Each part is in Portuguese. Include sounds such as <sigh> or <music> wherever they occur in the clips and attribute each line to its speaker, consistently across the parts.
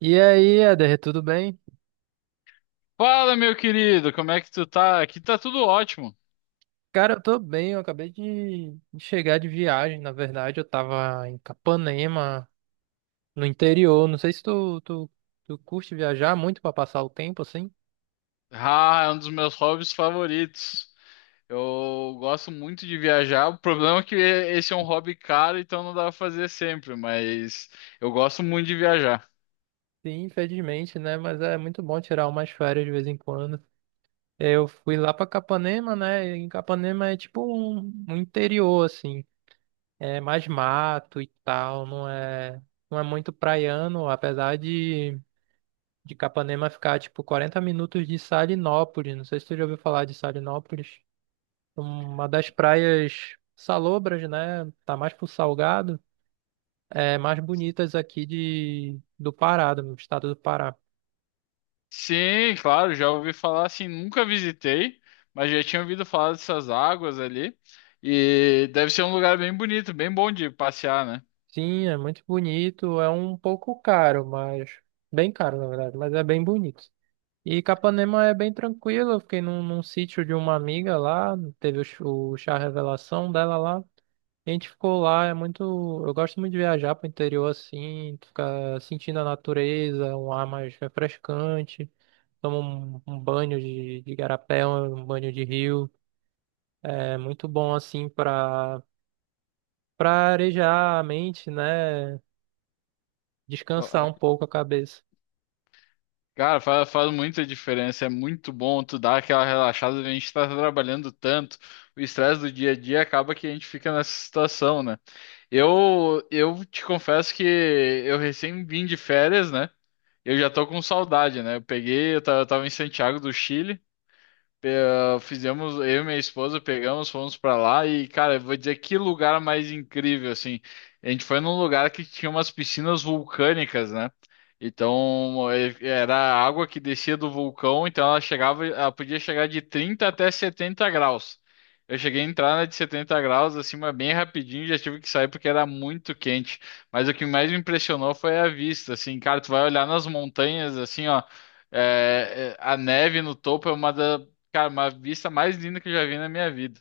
Speaker 1: E aí, Eder, tudo bem?
Speaker 2: Fala, meu querido, como é que tu tá? Aqui tá tudo ótimo.
Speaker 1: Cara, eu tô bem, eu acabei de chegar de viagem, na verdade, eu tava em Capanema, no interior, não sei se tu curte viajar muito pra passar o tempo, assim?
Speaker 2: Ah, é um dos meus hobbies favoritos. Eu gosto muito de viajar. O problema é que esse é um hobby caro, então não dá pra fazer sempre, mas eu gosto muito de viajar.
Speaker 1: Sim, infelizmente, né, mas é muito bom tirar umas férias de vez em quando. Eu fui lá pra Capanema, né, e Capanema é tipo um interior, assim, é mais mato e tal, não é muito praiano, apesar de Capanema ficar tipo 40 minutos de Salinópolis. Não sei se tu já ouviu falar de Salinópolis. Uma das praias salobras, né? Tá mais pro Salgado. É mais bonitas aqui de do Pará, do estado do Pará.
Speaker 2: Sim, claro, já ouvi falar assim, nunca visitei, mas já tinha ouvido falar dessas águas ali. E deve ser um lugar bem bonito, bem bom de passear, né?
Speaker 1: Sim, é muito bonito. É um pouco caro, mas bem caro na verdade, mas é bem bonito. E Capanema é bem tranquilo, eu fiquei num sítio de uma amiga lá, teve o chá revelação dela lá. A gente ficou lá, é muito. Eu gosto muito de viajar pro interior assim, tu fica sentindo a natureza, um ar mais refrescante, toma um banho de igarapé, um banho de rio. É muito bom assim pra arejar a mente, né? Descansar um pouco a cabeça.
Speaker 2: Cara, faz muita diferença. É muito bom tu dar aquela relaxada. A gente tá trabalhando tanto, o estresse do dia a dia acaba que a gente fica nessa situação, né? Eu te confesso que eu recém vim de férias, né? Eu já tô com saudade, né? Eu tava em Santiago do Chile. Eu e minha esposa pegamos, fomos pra lá e, cara, eu vou dizer que lugar mais incrível, assim. A gente foi num lugar que tinha umas piscinas vulcânicas, né? Então, era a água que descia do vulcão, então ela podia chegar de 30 até 70 graus. Eu cheguei a entrar na de 70 graus, assim, mas bem rapidinho, já tive que sair porque era muito quente. Mas o que mais me impressionou foi a vista, assim, cara, tu vai olhar nas montanhas, assim, ó. A neve no topo é uma das... Cara, uma vista mais linda que eu já vi na minha vida.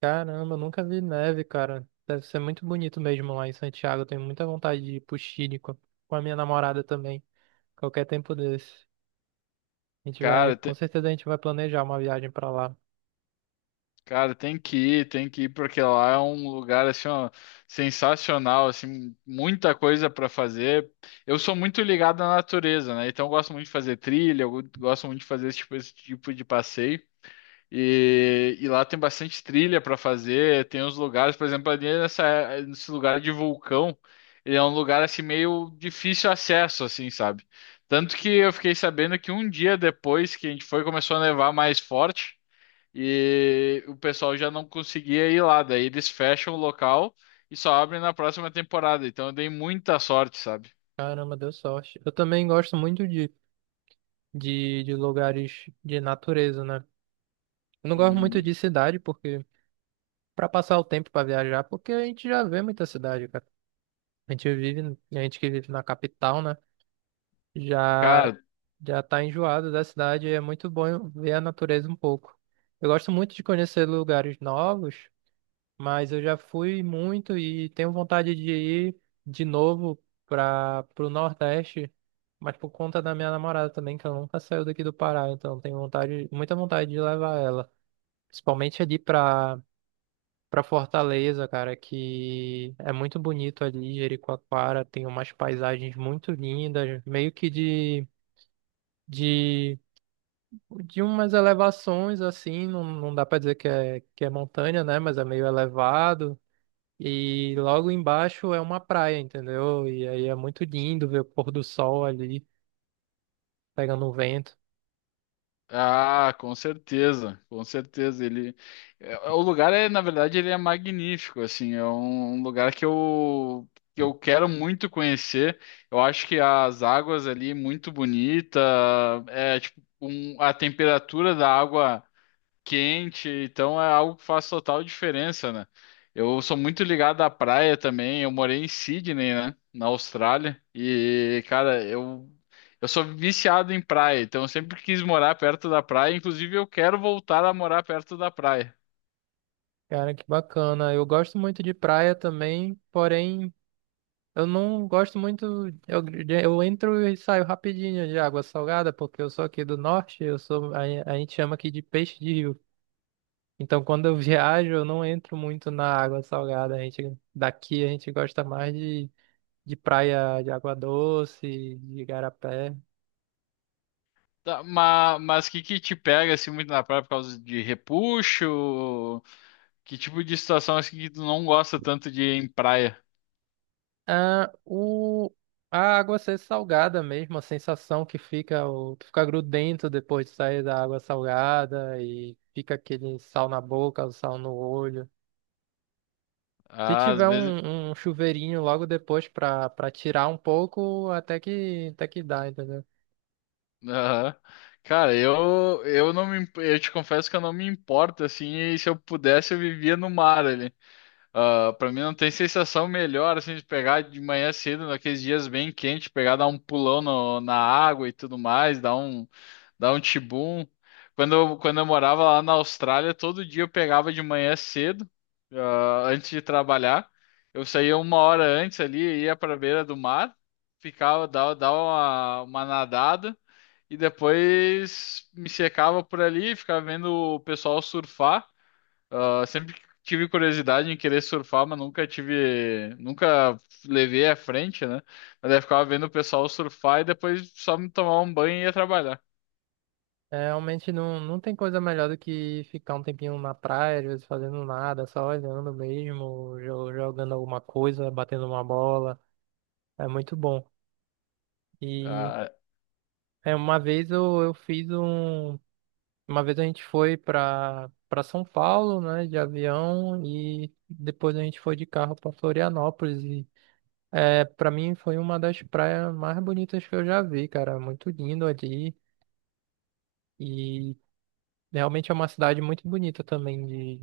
Speaker 1: Caramba, eu nunca vi neve, cara. Deve ser muito bonito mesmo lá em Santiago. Eu tenho muita vontade de ir pro Chile com a minha namorada também. Qualquer tempo desse. A gente vai,
Speaker 2: Cara,
Speaker 1: com
Speaker 2: te-
Speaker 1: certeza a gente vai planejar uma viagem pra lá.
Speaker 2: cara, tem que ir, porque lá é um lugar assim, ó, sensacional, assim, muita coisa para fazer. Eu sou muito ligado à natureza, né? Então eu gosto muito de fazer trilha, eu gosto muito de fazer esse tipo de passeio. E lá tem bastante trilha para fazer, tem uns lugares, por exemplo, ali nesse lugar de vulcão, ele é um lugar assim meio difícil acesso, assim, sabe? Tanto que eu fiquei sabendo que um dia depois que a gente foi, começou a nevar mais forte e o pessoal já não conseguia ir lá, daí eles fecham o local e só abrem na próxima temporada. Então eu dei muita sorte, sabe?
Speaker 1: Caramba, deu sorte. Eu também gosto muito de lugares de natureza, né? Eu não gosto muito de
Speaker 2: Uhum.
Speaker 1: cidade, porque pra passar o tempo pra viajar, porque a gente já vê muita cidade, cara. A gente vive, a gente que vive na capital, né? Já
Speaker 2: Cara,
Speaker 1: já tá enjoado da cidade, é muito bom ver a natureza um pouco. Eu gosto muito de conhecer lugares novos, mas eu já fui muito e tenho vontade de ir de novo para o Nordeste, mas por conta da minha namorada também, que ela nunca saiu daqui do Pará, então tenho vontade, muita vontade de levar ela, principalmente ali para Fortaleza, cara, que é muito bonito ali, Jericoacoara, tem umas paisagens muito lindas, meio que de de umas elevações assim, não dá pra dizer que é montanha, né? Mas é meio elevado. E logo embaixo é uma praia, entendeu? E aí é muito lindo ver o pôr do sol ali pegando um vento.
Speaker 2: Com certeza, com certeza. O lugar é, na verdade, ele é magnífico, assim, é um lugar que eu quero muito conhecer. Eu acho que as águas ali muito bonita, a temperatura da água quente, então é algo que faz total diferença, né? Eu sou muito ligado à praia também. Eu morei em Sydney, né, na Austrália, e cara, eu sou viciado em praia, então eu sempre quis morar perto da praia. Inclusive, eu quero voltar a morar perto da praia.
Speaker 1: Cara, que bacana. Eu gosto muito de praia também, porém eu não gosto muito. Eu, eu entro e saio rapidinho de água salgada, porque eu sou aqui do norte, eu a gente chama aqui de peixe de rio. Então, quando eu <laughs> viajo, eu não entro muito na água salgada. A gente, daqui a gente gosta mais de praia de água doce, de igarapé.
Speaker 2: Tá, mas que te pega assim muito na praia por causa de repuxo? Que tipo de situação assim que tu não gosta tanto de ir em praia?
Speaker 1: Ah, o, a água ser salgada mesmo, a sensação que fica, tu fica grudento depois de sair da água salgada e fica aquele sal na boca, o sal no olho. Se
Speaker 2: Ah, às
Speaker 1: tiver
Speaker 2: vezes.
Speaker 1: um chuveirinho logo depois pra tirar um pouco, até que dá, entendeu?
Speaker 2: Aham. Cara, eu te confesso que eu não me importo assim, e se eu pudesse eu vivia no mar ali. Ah, para mim não tem sensação melhor assim de pegar de manhã cedo, naqueles dias bem quentes, pegar dar um pulão no- na água e tudo mais, dar um dá um tibum. Quando eu morava lá na Austrália, todo dia eu pegava de manhã cedo, antes de trabalhar. Eu saía uma hora antes ali, ia para a beira do mar, ficava, dava uma nadada e depois me secava por ali, ficava vendo o pessoal surfar. Ah, sempre tive curiosidade em querer surfar, mas nunca levei à frente, né? Mas daí eu ficava vendo o pessoal surfar e depois só me tomar um banho e ia trabalhar.
Speaker 1: É, realmente não tem coisa melhor do que ficar um tempinho na praia, às vezes fazendo nada, só olhando mesmo, jogando alguma coisa, batendo uma bola. É muito bom. E
Speaker 2: Ah,
Speaker 1: é, uma vez eu fiz um. Uma vez a gente foi pra São Paulo, né, de avião, e depois a gente foi de carro pra Florianópolis. É, para mim foi uma das praias mais bonitas que eu já vi, cara. Muito lindo ali. E realmente é uma cidade muito bonita também de,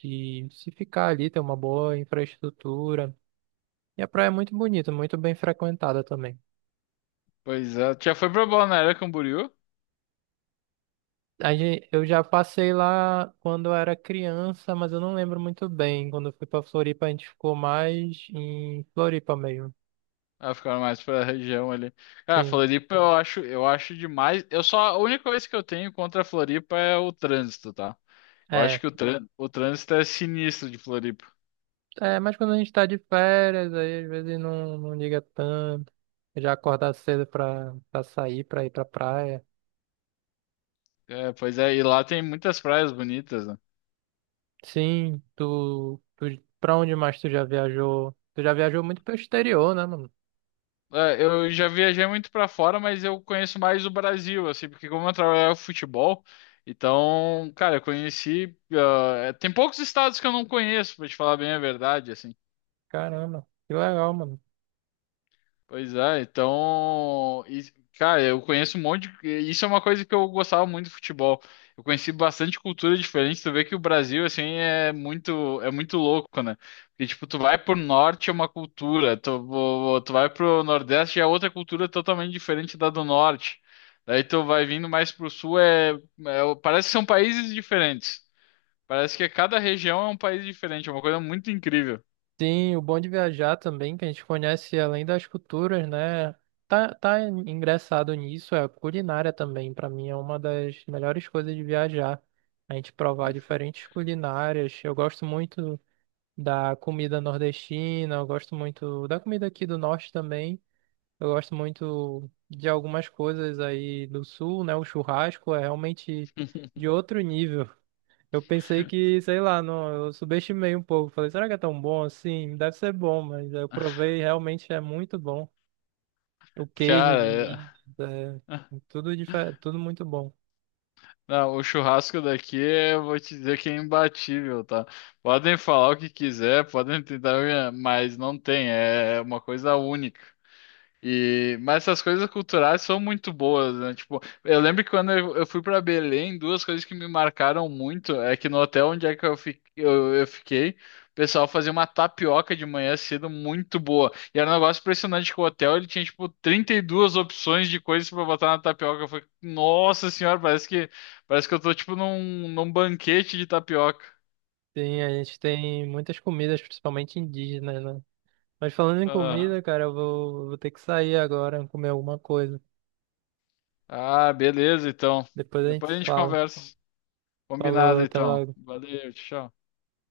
Speaker 1: de, de se ficar ali, ter uma boa infraestrutura. E a praia é muito bonita, muito bem frequentada também.
Speaker 2: pois é, tu já foi pra Balneário Camboriú?
Speaker 1: Eu já passei lá quando eu era criança, mas eu não lembro muito bem. Quando eu fui pra Floripa, a gente ficou mais em Floripa mesmo.
Speaker 2: Ah, ficaram mais pra região ali. Cara,
Speaker 1: Sim.
Speaker 2: Floripa eu acho demais. A única coisa que eu tenho contra a Floripa é o trânsito, tá? Eu
Speaker 1: É,
Speaker 2: acho que o trânsito é sinistro de Floripa.
Speaker 1: É, mas quando a gente tá de férias, aí às vezes não liga tanto. Já acordar cedo pra sair, pra ir pra praia.
Speaker 2: É, pois é, e lá tem muitas praias bonitas, né?
Speaker 1: Sim, tu, tu. pra onde mais tu já viajou? Tu já viajou muito pro exterior, né, mano?
Speaker 2: É, eu já viajei muito pra fora, mas eu conheço mais o Brasil, assim, porque como eu trabalhava com futebol, então, cara, eu conheci. Ah, é, tem poucos estados que eu não conheço, pra te falar bem a verdade, assim.
Speaker 1: Caramba, que legal, mano.
Speaker 2: Pois é, então, e, cara, eu conheço um monte de, isso é uma coisa que eu gostava muito do futebol. Eu conheci bastante cultura diferente, tu vê que o Brasil assim é muito louco, né? Porque tipo, tu vai pro norte é uma cultura, tu vai pro nordeste é outra cultura totalmente diferente da do norte. Daí tu vai vindo mais pro sul parece que são países diferentes. Parece que cada região é um país diferente, é uma coisa muito incrível.
Speaker 1: Sim, o bom de viajar também, que a gente conhece além das culturas, né? Tá, tá engraçado nisso, é a culinária também. Pra mim é uma das melhores coisas de viajar. A gente provar diferentes culinárias. Eu gosto muito da comida nordestina, eu gosto muito da comida aqui do norte também. Eu gosto muito de algumas coisas aí do sul, né? O churrasco é realmente
Speaker 2: <laughs>
Speaker 1: de outro nível. Eu pensei que, sei lá, não, eu subestimei um pouco. Falei, será que é tão bom assim? Deve ser bom, mas eu provei, e realmente é muito bom. O queijo
Speaker 2: Cara,
Speaker 1: de
Speaker 2: é.
Speaker 1: Minas, é tudo, tudo muito bom.
Speaker 2: Não, o churrasco daqui, eu vou te dizer que é imbatível, tá? Podem falar o que quiser, podem tentar, mas não tem, é uma coisa única. E, mas essas coisas culturais são muito boas, né? Tipo, eu lembro que quando eu fui para Belém, duas coisas que me marcaram muito é que no hotel onde é que eu fiquei, o pessoal fazia uma tapioca de manhã cedo muito boa. E era um negócio impressionante que o hotel ele tinha, tipo, 32 opções de coisas para botar na tapioca. Eu falei, nossa senhora, parece que eu tô, tipo, num banquete de tapioca.
Speaker 1: Sim, a gente tem muitas comidas, principalmente indígenas, né? Mas falando em
Speaker 2: Ah,
Speaker 1: comida, cara, vou ter que sair agora, comer alguma coisa.
Speaker 2: beleza, então.
Speaker 1: Depois a gente
Speaker 2: Depois a
Speaker 1: se
Speaker 2: gente
Speaker 1: fala.
Speaker 2: conversa.
Speaker 1: Falou,
Speaker 2: Combinado,
Speaker 1: até
Speaker 2: então.
Speaker 1: logo.
Speaker 2: Valeu, tchau.